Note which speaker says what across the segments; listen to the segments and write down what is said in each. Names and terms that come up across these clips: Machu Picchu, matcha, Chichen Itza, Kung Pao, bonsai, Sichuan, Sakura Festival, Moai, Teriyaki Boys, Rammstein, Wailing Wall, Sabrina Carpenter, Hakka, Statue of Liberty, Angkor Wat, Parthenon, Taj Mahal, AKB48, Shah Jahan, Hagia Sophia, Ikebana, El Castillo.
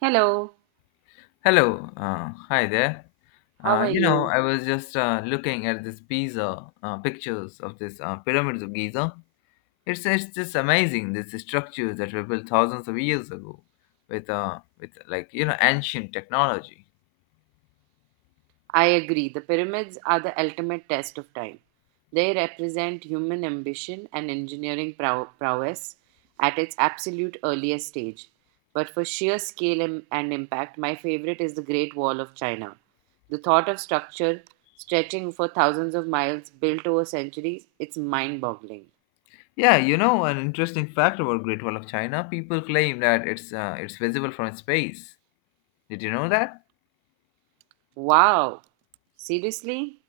Speaker 1: Hello,
Speaker 2: Hello, hi there.
Speaker 1: how are you?
Speaker 2: I was just looking at this Pisa pictures of this pyramids of Giza. It's just amazing these structures that were built thousands of years ago with like ancient technology.
Speaker 1: I agree. The pyramids are the ultimate test of time. They represent human ambition and engineering prowess at its absolute earliest stage. But for sheer scale and impact, my favorite is the Great Wall of China. The thought of structure stretching for thousands of miles, built over centuries, it's mind boggling.
Speaker 2: Yeah, an interesting fact about Great Wall of China. People claim that it's visible from space. Did you know that?
Speaker 1: Wow! Seriously?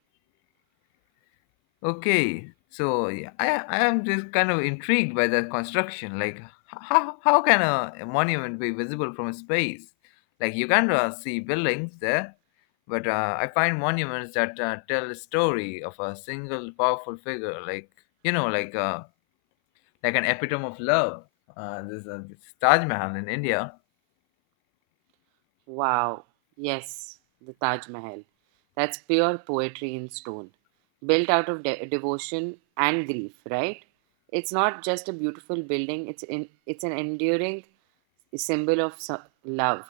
Speaker 2: Okay, so yeah, I am just kind of intrigued by that construction. Like, how can a monument be visible from space? Like, you can see buildings there, but I find monuments that tell a story of a single powerful figure. Like, you know, like uh, like an epitome of love. This Taj Mahal in India.
Speaker 1: Wow, yes, the Taj Mahal. That's pure poetry in stone, built out of devotion and grief, right? It's not just a beautiful building, it's an enduring symbol of love.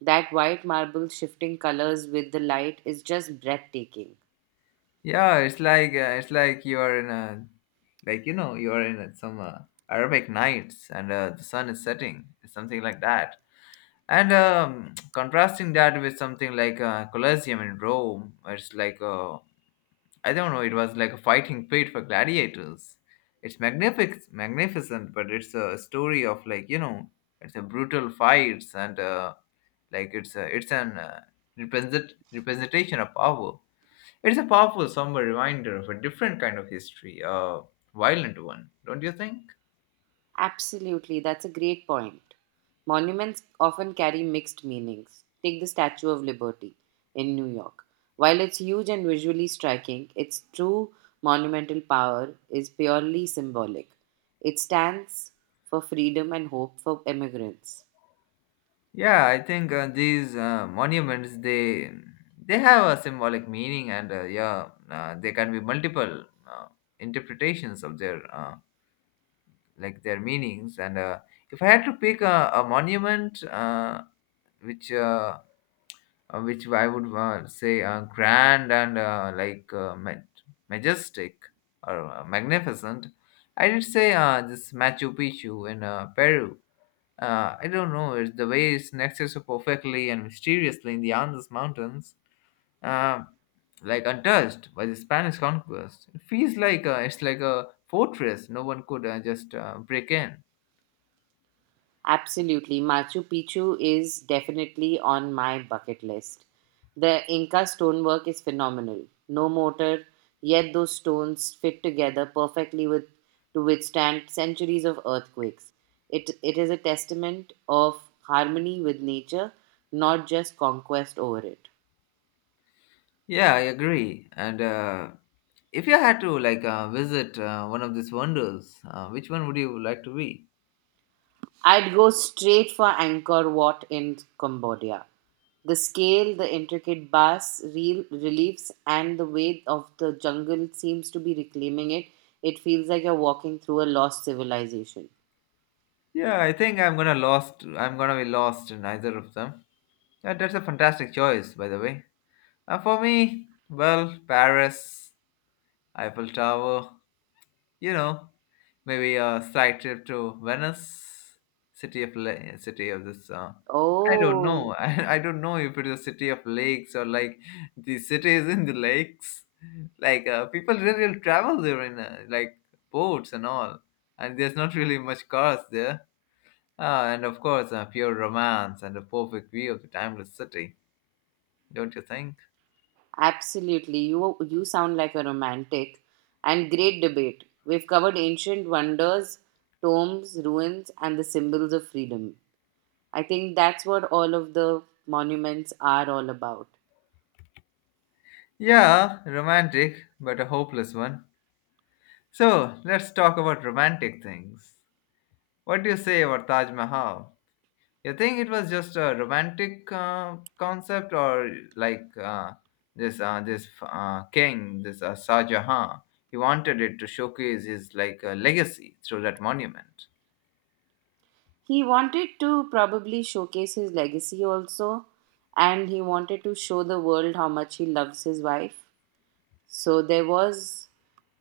Speaker 1: That white marble shifting colors with the light is just breathtaking.
Speaker 2: Yeah, it's like you are in a some Arabic nights and the sun is setting, something like that. And contrasting that with something like Colosseum in Rome, where I don't know, it was like a fighting pit for gladiators. It's magnificent, but it's a story of it's a brutal fights and like it's a, it's an represent- representation of power. It's a powerful, somber reminder of a different kind of history, a violent one, don't you think?
Speaker 1: Absolutely, that's a great point. Monuments often carry mixed meanings. Take the Statue of Liberty in New York. While it's huge and visually striking, its true monumental power is purely symbolic. It stands for freedom and hope for immigrants.
Speaker 2: Yeah, I think these monuments they have a symbolic meaning, and yeah, there can be multiple uh, interpretations of their meanings. And if I had to pick a monument which uh, which I would say grand and majestic or magnificent. I did say this Machu Picchu in Peru. I don't know, it's the way it's nested so perfectly and mysteriously in the Andes Mountains, uh, like untouched by the Spanish conquest. It feels it's like a fortress no one could just break in.
Speaker 1: Absolutely. Machu Picchu is definitely on my bucket list. The Inca stonework is phenomenal. No mortar, yet those stones fit together perfectly with to withstand centuries of earthquakes. It is a testament of harmony with nature, not just conquest over it.
Speaker 2: Yeah, I agree. And if you had to visit one of these wonders, which one would you like to be?
Speaker 1: I'd go straight for Angkor Wat in Cambodia. The scale, the intricate bas reel reliefs, and the way of the jungle seems to be reclaiming it. It feels like you're walking through a lost civilization.
Speaker 2: Yeah, I think I'm gonna lost. I'm gonna be lost in either of them. That's a fantastic choice, by the way. For me, well, Paris, Eiffel Tower. You know, Maybe a slight trip to Venice, city of this. I don't
Speaker 1: Oh,
Speaker 2: know. I don't know if it is a city of lakes or like the city is in the lakes. Like people really will travel there in like boats and all, and there's not really much cars there. Ah, and of course, pure romance and a perfect view of the timeless city, don't you think?
Speaker 1: absolutely. You sound like a romantic and great debate. We've covered ancient wonders, tombs, ruins, and the symbols of freedom. I think that's what all of the monuments are all about.
Speaker 2: Yeah, romantic, but a hopeless one. So let's talk about romantic things. What do you say about Taj Mahal? You think it was just a romantic concept, or like this this king, this Shah Jahan? He wanted it to showcase his legacy through that monument.
Speaker 1: He wanted to probably showcase his legacy also, and he wanted to show the world how much he loves his wife, so there was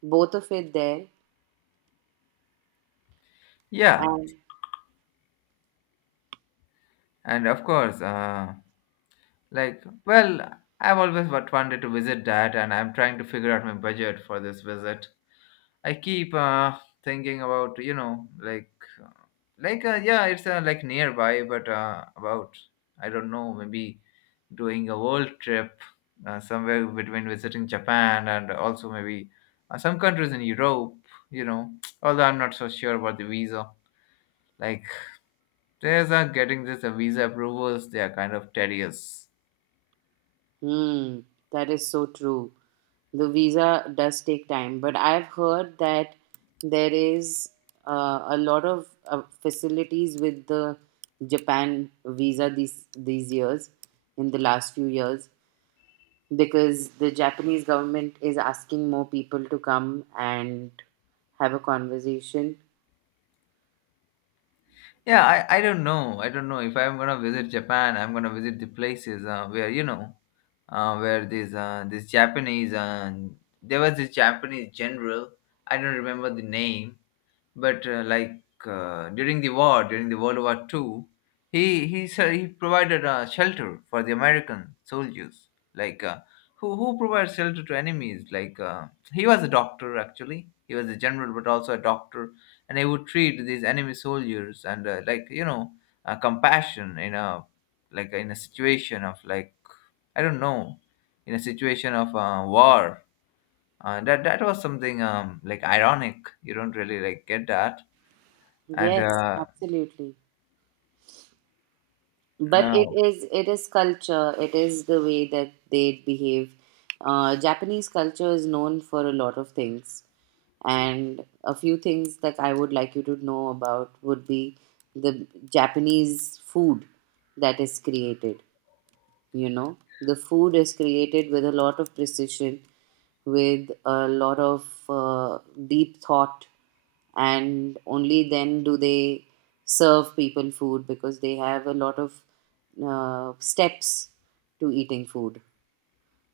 Speaker 1: both of it there.
Speaker 2: Yeah,
Speaker 1: And
Speaker 2: and of course, well, wanted to visit that, and I'm trying to figure out my budget for this visit. I keep thinking about like yeah it's like nearby but about I don't know maybe doing a world trip somewhere between visiting Japan and also maybe some countries in Europe. you know Although I'm not so sure about the visa. Like there's getting this visa approvals they are kind of tedious.
Speaker 1: hmm, that is so true. The visa does take time, but I've heard that there is a lot of facilities with the Japan visa these years, in the last few years, because the Japanese government is asking more people to come and have a conversation.
Speaker 2: Yeah, I don't know if I'm gonna visit Japan. I'm gonna visit the places where you know where this this Japanese there was this Japanese general. I don't remember the name, but during the war, during the World War II, he provided shelter for the American soldiers. Like who provides shelter to enemies? Like he was a doctor actually. He was a general, but also a doctor, and he would treat these enemy soldiers and like compassion in a like in a situation of like I don't know, in a situation of war. That was something like ironic. You don't really like get that. And
Speaker 1: Yes, absolutely. But it
Speaker 2: no,
Speaker 1: is it is culture. It is the way that they behave. Japanese culture is known for a lot of things, and a few things that I would like you to know about would be the Japanese food that is created. You know, the food is created with a lot of precision, with a lot of deep thought, and only then do they serve people food, because they have a lot of steps to eating food,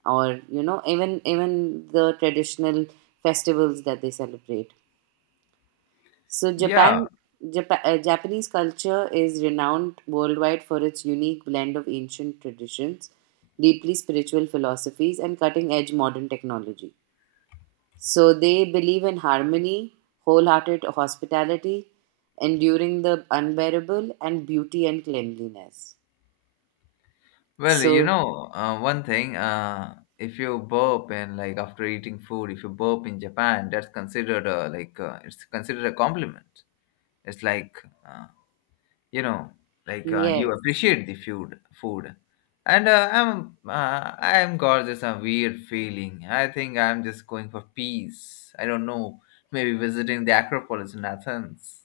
Speaker 1: or, you know, even the traditional festivals that they celebrate. So
Speaker 2: yeah.
Speaker 1: Japan, Japanese culture is renowned worldwide for its unique blend of ancient traditions, deeply spiritual philosophies, and cutting-edge modern technology. So they believe in harmony, wholehearted hospitality, enduring the unbearable, and beauty and cleanliness.
Speaker 2: Well,
Speaker 1: So
Speaker 2: one thing. If you burp and like after eating food, if you burp in Japan, that's considered a, like it's considered a compliment. It's you know you
Speaker 1: yes,
Speaker 2: appreciate the food. And I'm got just a weird feeling. I think I'm just going for peace. I don't know, maybe visiting the Acropolis in Athens.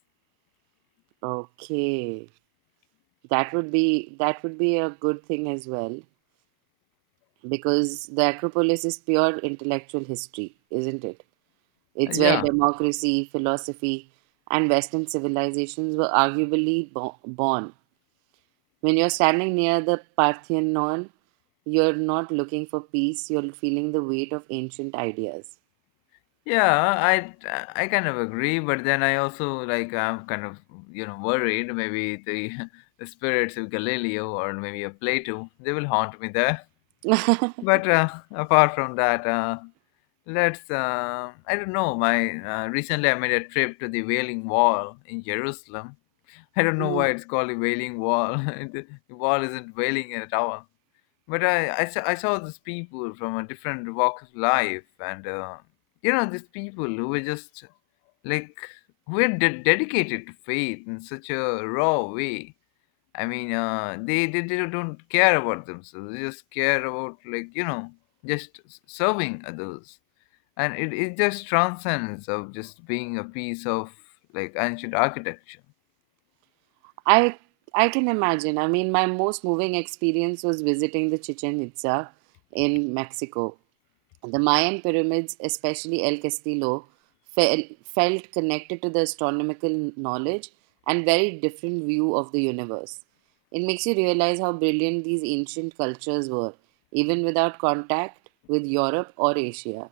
Speaker 1: okay, that would be a good thing as well, because the Acropolis is pure intellectual history, isn't it? It's where
Speaker 2: Yeah,
Speaker 1: democracy, philosophy, and Western civilizations were arguably born. When you're standing near the Parthenon, you're not looking for peace, you're feeling the weight of ancient ideas.
Speaker 2: yeah, i I kind of agree, but then I also like I'm kind of worried. Maybe the spirits of Galileo or maybe a Plato they will haunt me there. But apart from that Let's, I don't know, my, recently I made a trip to the Wailing Wall in Jerusalem. I don't know why it's called the Wailing Wall. The wall isn't wailing at all. But I saw these people from a different walk of life, and these people who were just like who are dedicated to faith in such a raw way. I mean they don't care about themselves. They just care about just serving others, and it just transcends of just being a piece of like ancient architecture.
Speaker 1: I I can imagine. I mean, my most moving experience was visiting the Chichen Itza in Mexico. The Mayan pyramids, especially El Castillo, felt connected to the astronomical knowledge and very different view of the universe. It makes you realize how brilliant these ancient cultures were, even without contact with Europe or Asia.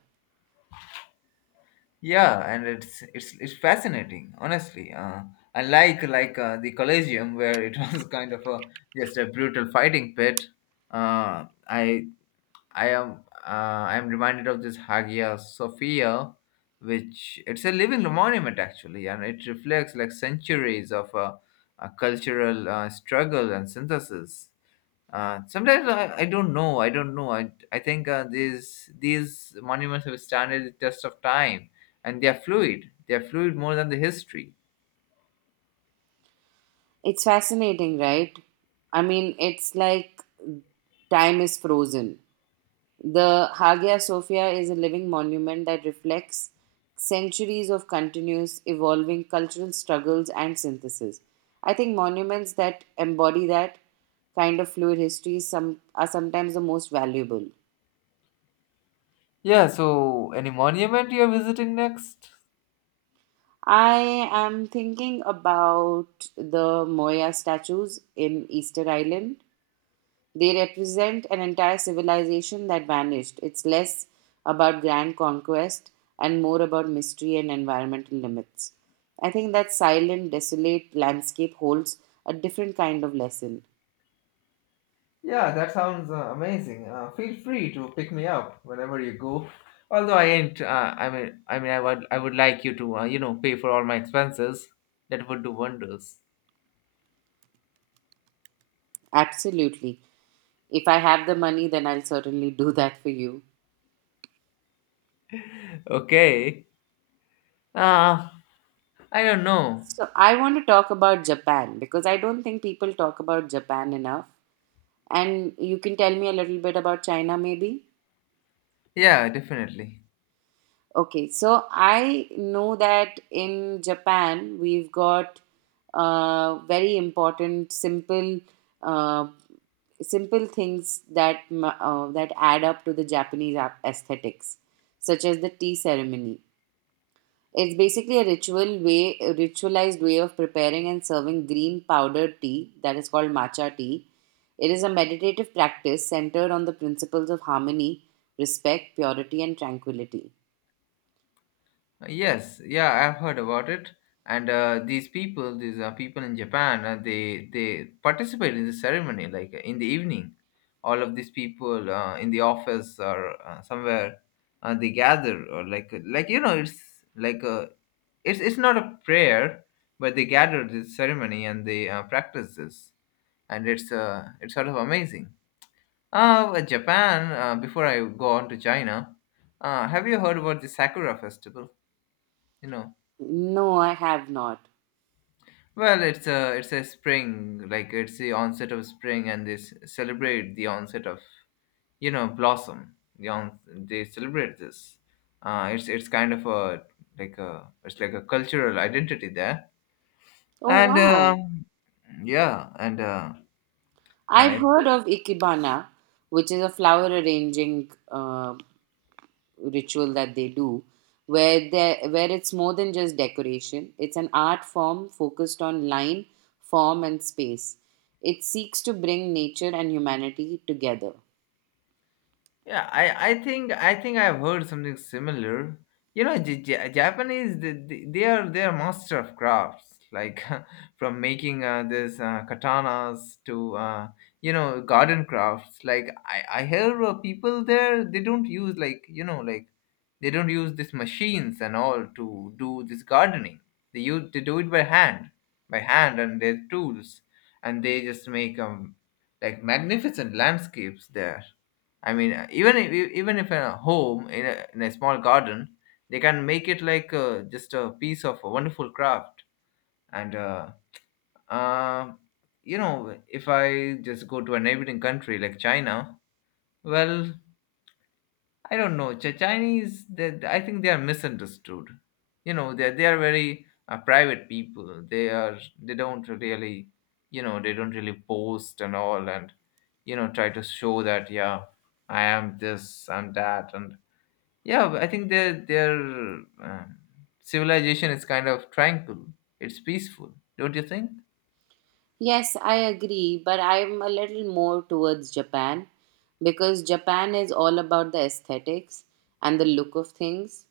Speaker 2: Yeah, and it's fascinating honestly. Unlike the Colosseum, where it was kind of a just a brutal fighting pit. uh i I am uh, I am reminded of this Hagia Sophia, which it's a living monument actually, and it reflects like centuries of cultural struggle and synthesis. Sometimes I don't know. I think these monuments have standed the test of time, and they are fluid. They are fluid more than the history.
Speaker 1: It's fascinating, right? I mean, it's like time is frozen. The Hagia Sophia is a living monument that reflects centuries of continuous evolving cultural struggles and synthesis. I think monuments that embody that kind of fluid history are sometimes the most valuable.
Speaker 2: Yeah. So, any monument you are visiting next?
Speaker 1: I am thinking about the Moya statues in Easter Island. They represent an entire civilization that vanished. It's less about grand conquest and more about mystery and environmental limits. I think that silent, desolate landscape holds a different kind of lesson.
Speaker 2: Yeah, that sounds amazing. Feel free to pick me up whenever you go. Although I ain't, I mean, I would like you to, pay for all my expenses. That would do wonders.
Speaker 1: Absolutely. If I have the money, then I'll certainly do that for you.
Speaker 2: Okay. Uh, I don't know.
Speaker 1: So, I want to talk about Japan, because I don't think people talk about Japan enough. And you can tell me a little bit about China, maybe?
Speaker 2: Yeah, definitely.
Speaker 1: Okay, so I know that in Japan we've got very important, simple, uh, simple things that that add up to the Japanese aesthetics, such as the tea ceremony. It's basically a ritual way, a ritualized way of preparing and serving green powdered tea that is called matcha tea. It is a meditative practice centered on the principles of harmony, respect, purity, and tranquility.
Speaker 2: Yes, yeah, I've heard about it. And these people in Japan, they participate in the ceremony, like in the evening. All of these people in the office or somewhere, they gather or it's not a prayer, but they gather this ceremony and they practice this, and it's sort of amazing. But Japan. Before I go on to China, have you heard about the Sakura Festival? You know
Speaker 1: No, I have not.
Speaker 2: Well, it's a spring, like it's the onset of spring, and celebrate the onset of blossom. They celebrate this. It's kind of a like a it's like a cultural identity there.
Speaker 1: Oh,
Speaker 2: And
Speaker 1: wow.
Speaker 2: yeah, and
Speaker 1: I've
Speaker 2: I
Speaker 1: heard of Ikebana, which is a flower arranging ritual that they do, where they where it's more than just decoration. It's an art form focused on line, form, and space. It seeks to bring nature and humanity together.
Speaker 2: Yeah, I think I've heard something similar. Japanese they are master of crafts, like from making this katanas to garden crafts. Like I hear people there they don't use like you know like they don't use these machines and all to do this gardening. They do it by hand and their tools, and they just make like magnificent landscapes there. I mean, even if a home in in a small garden, they can make it just a piece of a wonderful craft. And uh, uh, if I just go to a neighboring country like China, well, I don't know. Chinese, I think they are misunderstood. They are very private people. They don't really boast and all, and try to show that yeah, I am this, I'm that, and yeah, but I think their uh, civilization is kind of tranquil. It's peaceful, don't you think?
Speaker 1: Yes, I agree, but I'm a little more towards Japan, because Japan is all about the aesthetics and the look of things.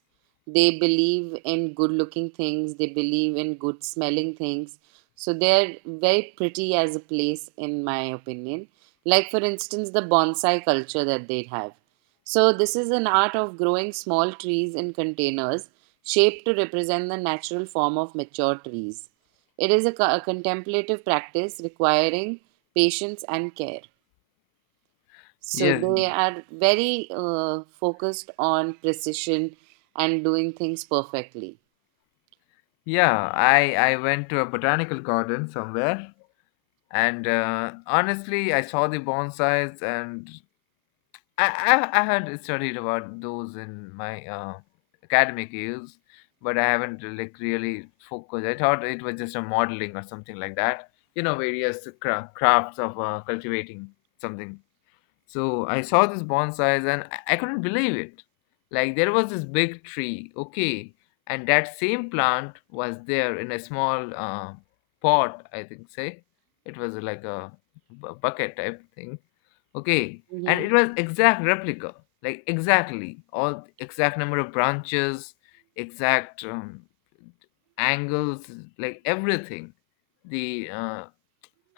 Speaker 1: They believe in good looking things, they believe in good smelling things. So they're very pretty as a place, in my opinion. Like, for instance, the bonsai culture that they have. So, this is an art of growing small trees in containers shaped to represent the natural form of mature trees. It is a contemplative practice requiring patience and care. So
Speaker 2: Yes.
Speaker 1: they are very focused on precision and doing things perfectly.
Speaker 2: Yeah, I went to a botanical garden somewhere, and honestly, I saw the bonsais, and I I had studied about those in my academic years, but I haven't like really focused. I thought it was just a modeling or something like that. You know, various crafts of cultivating something. So I saw this bonsais and I couldn't believe it. Like there was this big tree, okay, and that same plant was there in a small pot, I think, say. It was like a bucket type thing, okay, and
Speaker 1: Hmm.
Speaker 2: it was exact replica, like exactly all exact number of branches, exact angles, like everything. The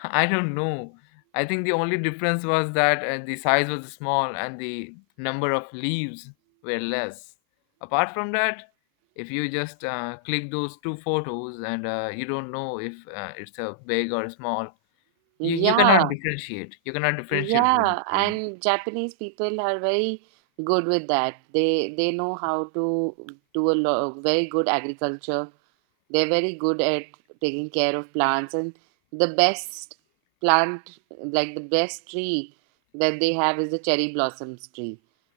Speaker 2: I don't know. I think the only difference was that the size was small and the number of leaves were less. Apart from that, if you just click those two photos and you don't know if it's a big or small, you cannot
Speaker 1: Yeah,
Speaker 2: differentiate. You cannot differentiate between
Speaker 1: yeah,
Speaker 2: the two.
Speaker 1: and Japanese people are very good with that. They know how to do a lot very good agriculture. They're very good at taking care of plants, and the best plant, like the best tree that they have, is the cherry blossoms tree,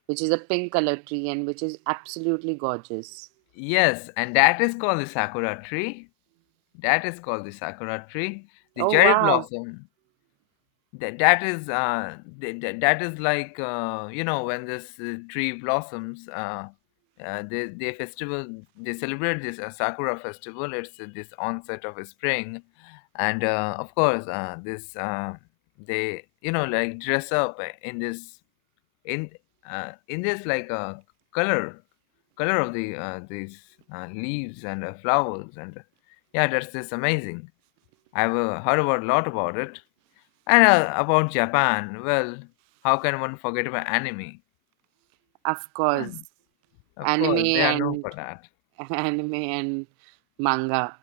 Speaker 1: which is a pink color tree and which is absolutely gorgeous.
Speaker 2: Yes, and that is called the sakura tree. That is called the sakura tree. The
Speaker 1: Oh
Speaker 2: cherry
Speaker 1: wow!
Speaker 2: blossom, that is that is like you know when this tree blossoms, they festival, they celebrate this sakura festival. It's this onset of spring, and of course, this they, you know, like dress up in this in in this like color, color of the these leaves and flowers. And yeah, that's just amazing. I've heard about a lot about it, and about Japan, well, how can one forget about anime?
Speaker 1: Of
Speaker 2: Yeah,
Speaker 1: course,
Speaker 2: of course,
Speaker 1: anime
Speaker 2: they are known for
Speaker 1: and
Speaker 2: that.
Speaker 1: anime and manga.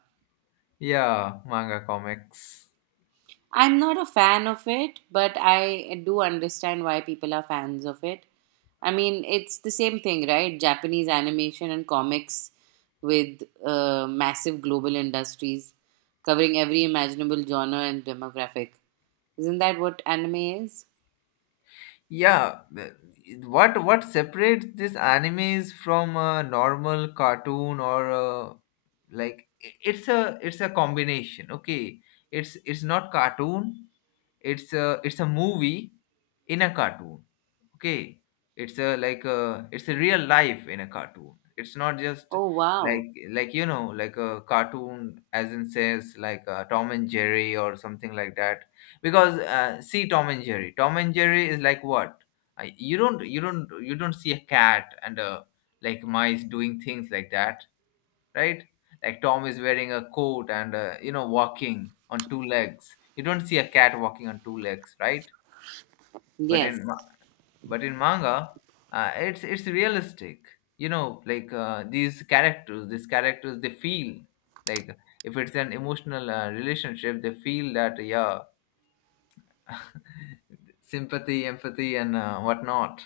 Speaker 2: Yeah, manga comics.
Speaker 1: I'm not a fan of it, but I do understand why people are fans of it. I mean, it's the same thing, right? Japanese animation and comics with massive global industries covering every imaginable genre and demographic. Isn't that what anime is?
Speaker 2: Yeah, the- what separates these animes from a normal cartoon or it's a, combination. Okay, it's not cartoon. It's a, it's a movie in a cartoon. Okay, it's a, like a, it's a real life in a cartoon. It's not just
Speaker 1: Oh, wow.
Speaker 2: like, you know, like a cartoon as in says like Tom and Jerry or something like that. Because see, Tom and Jerry, Tom and Jerry is like what? You don't you don't you don't see a cat and mice doing things like that, right? Like Tom is wearing a coat and, you know, walking on two legs. You don't see a cat walking on two legs, right? but
Speaker 1: Yes.
Speaker 2: in but in manga, it's realistic. You know, like, these characters, these characters they feel like if it's an emotional relationship, they feel that, yeah, sympathy, empathy and, whatnot.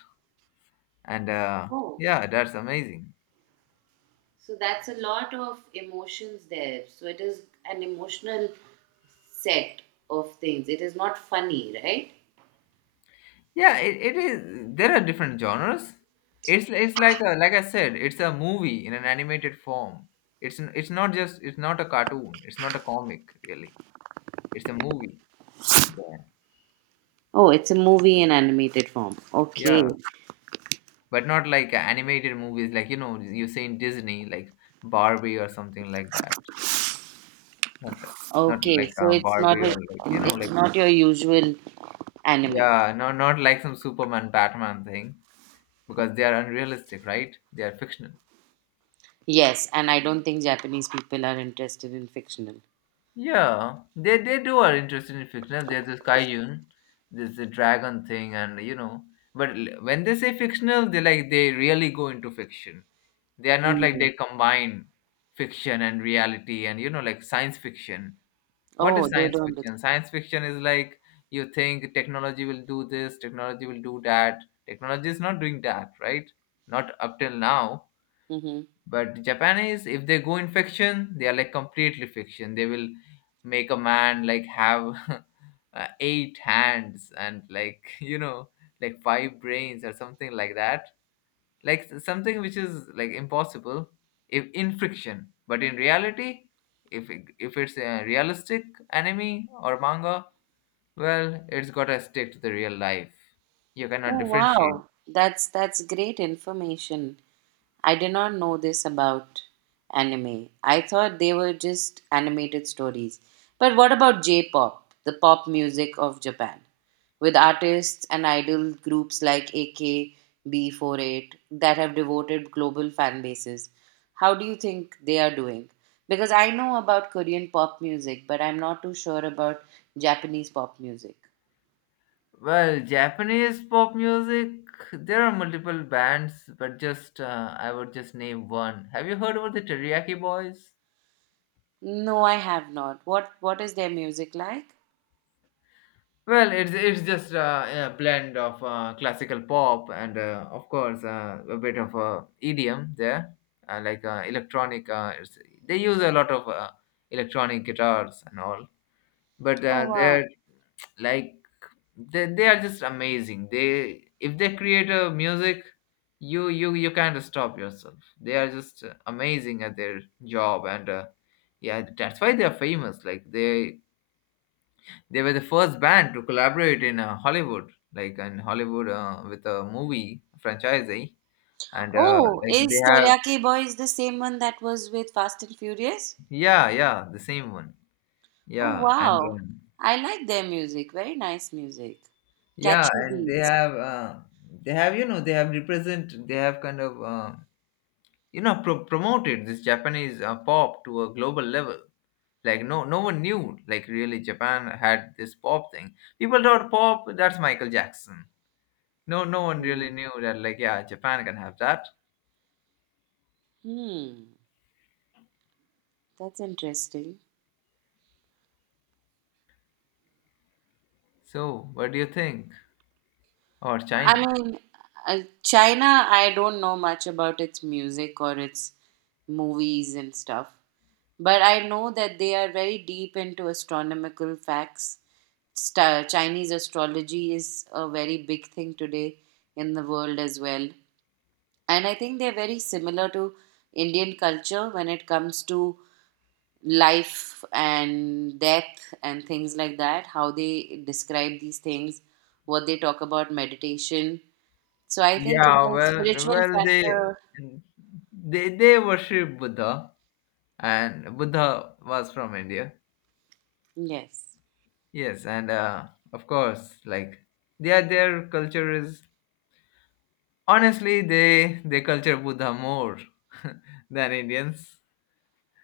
Speaker 2: And
Speaker 1: Oh,
Speaker 2: Yeah, that's amazing.
Speaker 1: so that's a lot of emotions there. So it is an emotional set of things. It is not funny, right?
Speaker 2: Yeah, it is. There are different genres. It's like a, like I said, it's a movie in an animated form. It's not just, it's not a cartoon, it's not a comic, really. It's a movie. Yeah.
Speaker 1: Oh, it's a movie in animated form. Okay.
Speaker 2: Yeah, but not like animated movies like, you know, you say in Disney, like Barbie or something like that. Not that- Not
Speaker 1: Okay.
Speaker 2: like
Speaker 1: So
Speaker 2: Barbie or, like, you know,
Speaker 1: it's
Speaker 2: like
Speaker 1: not your usual anime.
Speaker 2: yeah, no, not like some Superman Batman thing, because they are unrealistic, right? They are fictional.
Speaker 1: Yes, and I don't think Japanese people are interested in fictional.
Speaker 2: Yeah, they do are interested in fictional. There's this Kaijun, there's the dragon thing, and you know. When they say fictional, they like they really go into fiction. They are not like,
Speaker 1: Mhm.
Speaker 2: they combine fiction and reality and, you know, like science fiction. What
Speaker 1: Oh,
Speaker 2: is
Speaker 1: they
Speaker 2: science
Speaker 1: don't do that.
Speaker 2: fiction? Science fiction is like, you think technology will do this, technology will do that. Technology is not doing that, right? Not up till now.
Speaker 1: Hmm.
Speaker 2: But Japanese, if they go in fiction, they are like completely fiction. They will make a man like have eight hands and like you know, like five brains or something like that, something which is like impossible. If in friction, but in reality, if it's a realistic anime or manga, well, it's gotta stick to the real life. You cannot
Speaker 1: Oh,
Speaker 2: differentiate.
Speaker 1: wow. That's great information. I did not know this about anime. I thought they were just animated stories. But what about J pop, the pop music of Japan? With artists and idol groups like AKB48 that have devoted global fan bases. How do you think they are doing? Because I know about Korean pop music, but I'm not too sure about Japanese pop music.
Speaker 2: Well, Japanese pop music, there are multiple bands, but just, I would just name one. Have you heard about the Teriyaki Boys?
Speaker 1: No, I have not. What is their music like?
Speaker 2: Well, it's just a blend of classical pop and of course a bit of EDM there, like electronic. It's, they use a lot of electronic guitars and all, but
Speaker 1: Oh wow.
Speaker 2: they're like, they are just amazing. They, if they create a music, you you can't stop yourself. They are just amazing at their job, and yeah, that's why they are famous. Like they were the first band to collaborate in Hollywood, like in Hollywood with a movie franchise, and
Speaker 1: Oh,
Speaker 2: like
Speaker 1: is
Speaker 2: they have
Speaker 1: Teriyaki Boys the same one that was with Fast and Furious?
Speaker 2: yeah, yeah, the same one,
Speaker 1: Oh,
Speaker 2: yeah, and
Speaker 1: wow. I like their music. Very nice music.
Speaker 2: yeah,
Speaker 1: Catchy
Speaker 2: and they
Speaker 1: beats.
Speaker 2: have they have, you know, they have represent, they have kind of you know, promoted this Japanese pop to a global level. Like no, no one knew, like really Japan had this pop thing. People thought pop, that's Michael Jackson. No, no one really
Speaker 1: Hmm.
Speaker 2: knew that, like yeah, Japan can have that.
Speaker 1: Hmm. That's interesting.
Speaker 2: So, what do you think? Or
Speaker 1: I
Speaker 2: China?
Speaker 1: mean, China, I don't know much about its music or its movies and stuff. But I know that they are very deep into astronomical facts. Sta Chinese astrology is a very big thing today in the world as well. And I think they're very similar to Indian culture when it comes to life and death and things like that, how they describe these things, what they talk about meditation. So I think in
Speaker 2: Yeah,
Speaker 1: the
Speaker 2: well,
Speaker 1: spiritual
Speaker 2: well, they
Speaker 1: factor,
Speaker 2: they worship Buddha, and Buddha was from India.
Speaker 1: yes.
Speaker 2: Yes, and of course, like their culture is, honestly, they culture Buddha more than Indians,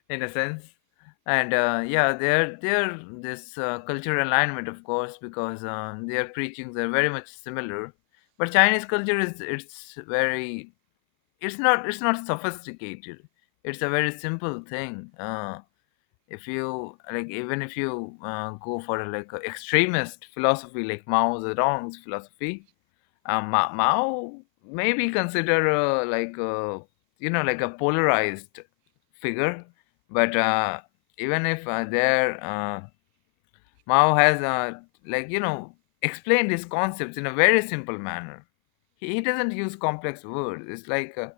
Speaker 2: in a sense, and yeah, their this cultural alignment, of course, because their preachings are very much similar. But Chinese culture is, it's very, it's not sophisticated. It's a very simple thing. If you like, even if you go for a, like a extremist philosophy like Mao Zedong's philosophy, Mao may be considered like a, you know, like a polarized figure. But even if there Mao has like, you know, explained his concepts in a very simple manner. He doesn't use complex words. It's like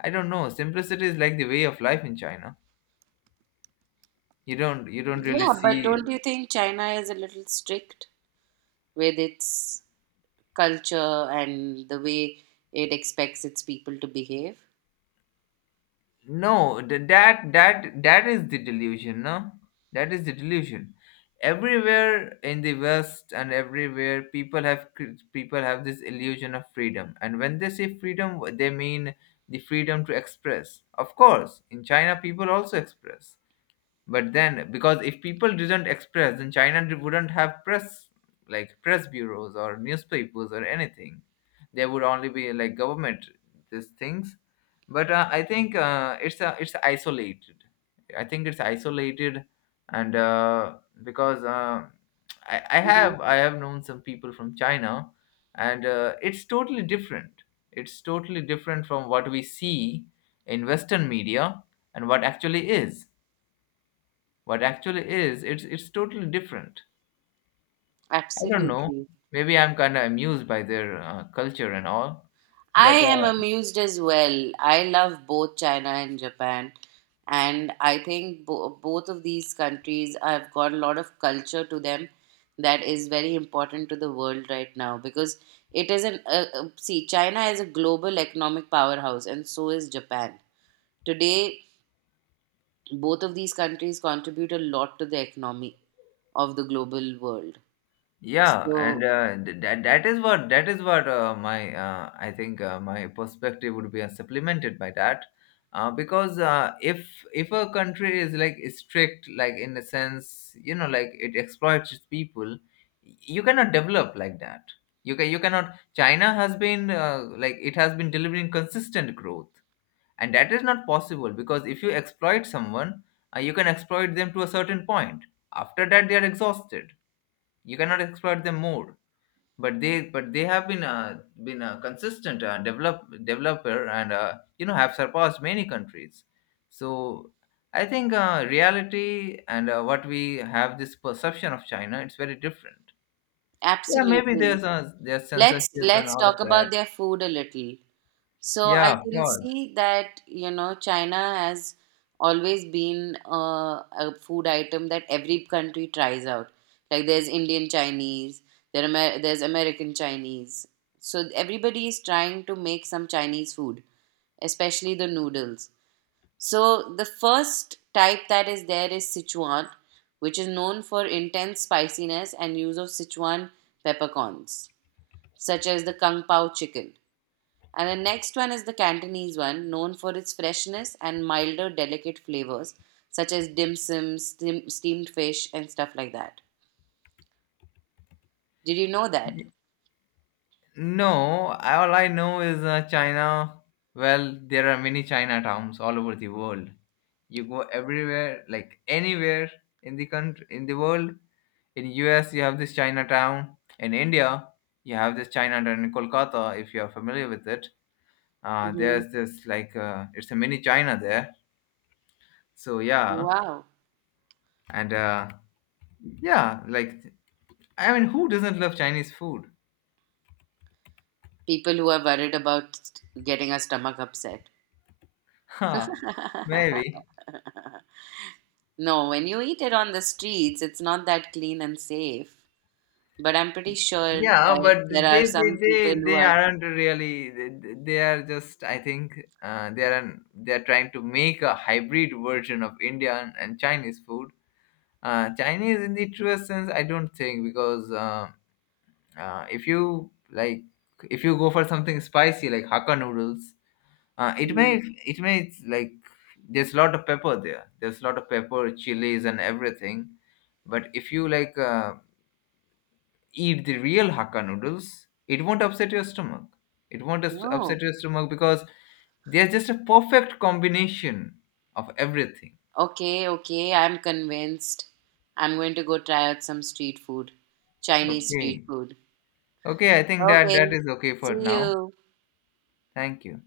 Speaker 2: I don't know. Simplicity is like the way of life in China. You don't really
Speaker 1: Yeah, but don't
Speaker 2: see,
Speaker 1: you think China is a little strict with its culture and the way it expects its people to behave?
Speaker 2: no, that is the delusion, no? That is the delusion. Everywhere in the West and everywhere people have people have this illusion of freedom. And when they say freedom, they mean the freedom to express. Of course, in China people also express. But then, because if people didn't express, then China wouldn't have press, like press bureaus or newspapers or anything. There would only be like government, these things. But I think it's isolated. I think it's isolated. And because
Speaker 1: Hmm.
Speaker 2: I have known some people from China, and it's totally different. It's totally different from what we see in western media, and what actually is, what actually is, it's totally different. I don't know.
Speaker 1: Absolutely.
Speaker 2: Maybe I'm kind of amused by their culture and all,
Speaker 1: I
Speaker 2: but
Speaker 1: am amused as well. I love both China and Japan. And I think both of these countries have got a lot of culture to them that is very important to the world right now, because it is an. See, China is a global economic powerhouse, and so is Japan. Today, both of these countries contribute a lot to the economy of the global world.
Speaker 2: yeah, and
Speaker 1: So,
Speaker 2: that is what, that is what my I think my perspective would be supplemented by that. Because if a country is like strict, like in a sense, you know, like it exploits its people, you cannot develop like that. You cannot. China has been like, it has been delivering consistent growth, and that is not possible, because if you exploit someone, you can exploit them to a certain point. After that, they are exhausted. You cannot exploit them more. But they have been a consistent developer, and you know, have surpassed many countries. So I think reality and what we have, this perception of China, it's very different. Yeah, maybe
Speaker 1: absolutely.
Speaker 2: there's a, there's
Speaker 1: Let's
Speaker 2: censorship and all of
Speaker 1: talk about
Speaker 2: that.
Speaker 1: their food a little. So I
Speaker 2: Yeah, of
Speaker 1: can
Speaker 2: course.
Speaker 1: see that, you know, China has always been a food item that every country tries out. Like, there's Indian Chinese, there Amer- there's American Chinese. So everybody is trying to make some Chinese food, especially the noodles. So the first type that is there is Sichuan, which is known for intense spiciness and use of Sichuan peppercorns, such as the Kung Pao chicken. And the next one is the Cantonese one, known for its freshness and milder, delicate flavors, such as dim sum, steamed fish, and stuff like that. Did you know that?
Speaker 2: No, I- all I know is China. Well, there are many Chinatowns all over the world. You go everywhere, like anywhere in the country, in the world. In US, you have this Chinatown. In India, you have this Chinatown in Kolkata. If you are familiar with it,
Speaker 1: Mm-hmm.
Speaker 2: there's this like it's a mini China there. So
Speaker 1: Oh,
Speaker 2: yeah,
Speaker 1: wow.
Speaker 2: and yeah, like I mean, who doesn't love Chinese food?
Speaker 1: People who are worried about getting a stomach upset.
Speaker 2: Huh, maybe.
Speaker 1: No, when you eat it on the streets, it's not that clean and safe. But I'm pretty sure
Speaker 2: Yeah,
Speaker 1: that
Speaker 2: but
Speaker 1: there are some people who
Speaker 2: they
Speaker 1: are.
Speaker 2: aren't really. They are just. I think they are an, they are trying to make a hybrid version of Indian and Chinese food. Chinese, in the truest sense, I don't think, because if you like, if you go for something spicy like Hakka noodles, it
Speaker 1: Mm,
Speaker 2: may, it may like, there's a lot of pepper there. There's a lot of pepper, chilies, and everything. But if you like. Eat the real Hakka noodles, it won't upset your stomach. It won't
Speaker 1: no.
Speaker 2: upset your stomach, because they're just a perfect combination of everything.
Speaker 1: Okay, okay, I'm convinced. I'm going to go try out some street food, Chinese street
Speaker 2: Okay.
Speaker 1: food.
Speaker 2: Okay, I think that
Speaker 1: Okay,
Speaker 2: that is okay for
Speaker 1: see
Speaker 2: now.
Speaker 1: you.
Speaker 2: Thank you.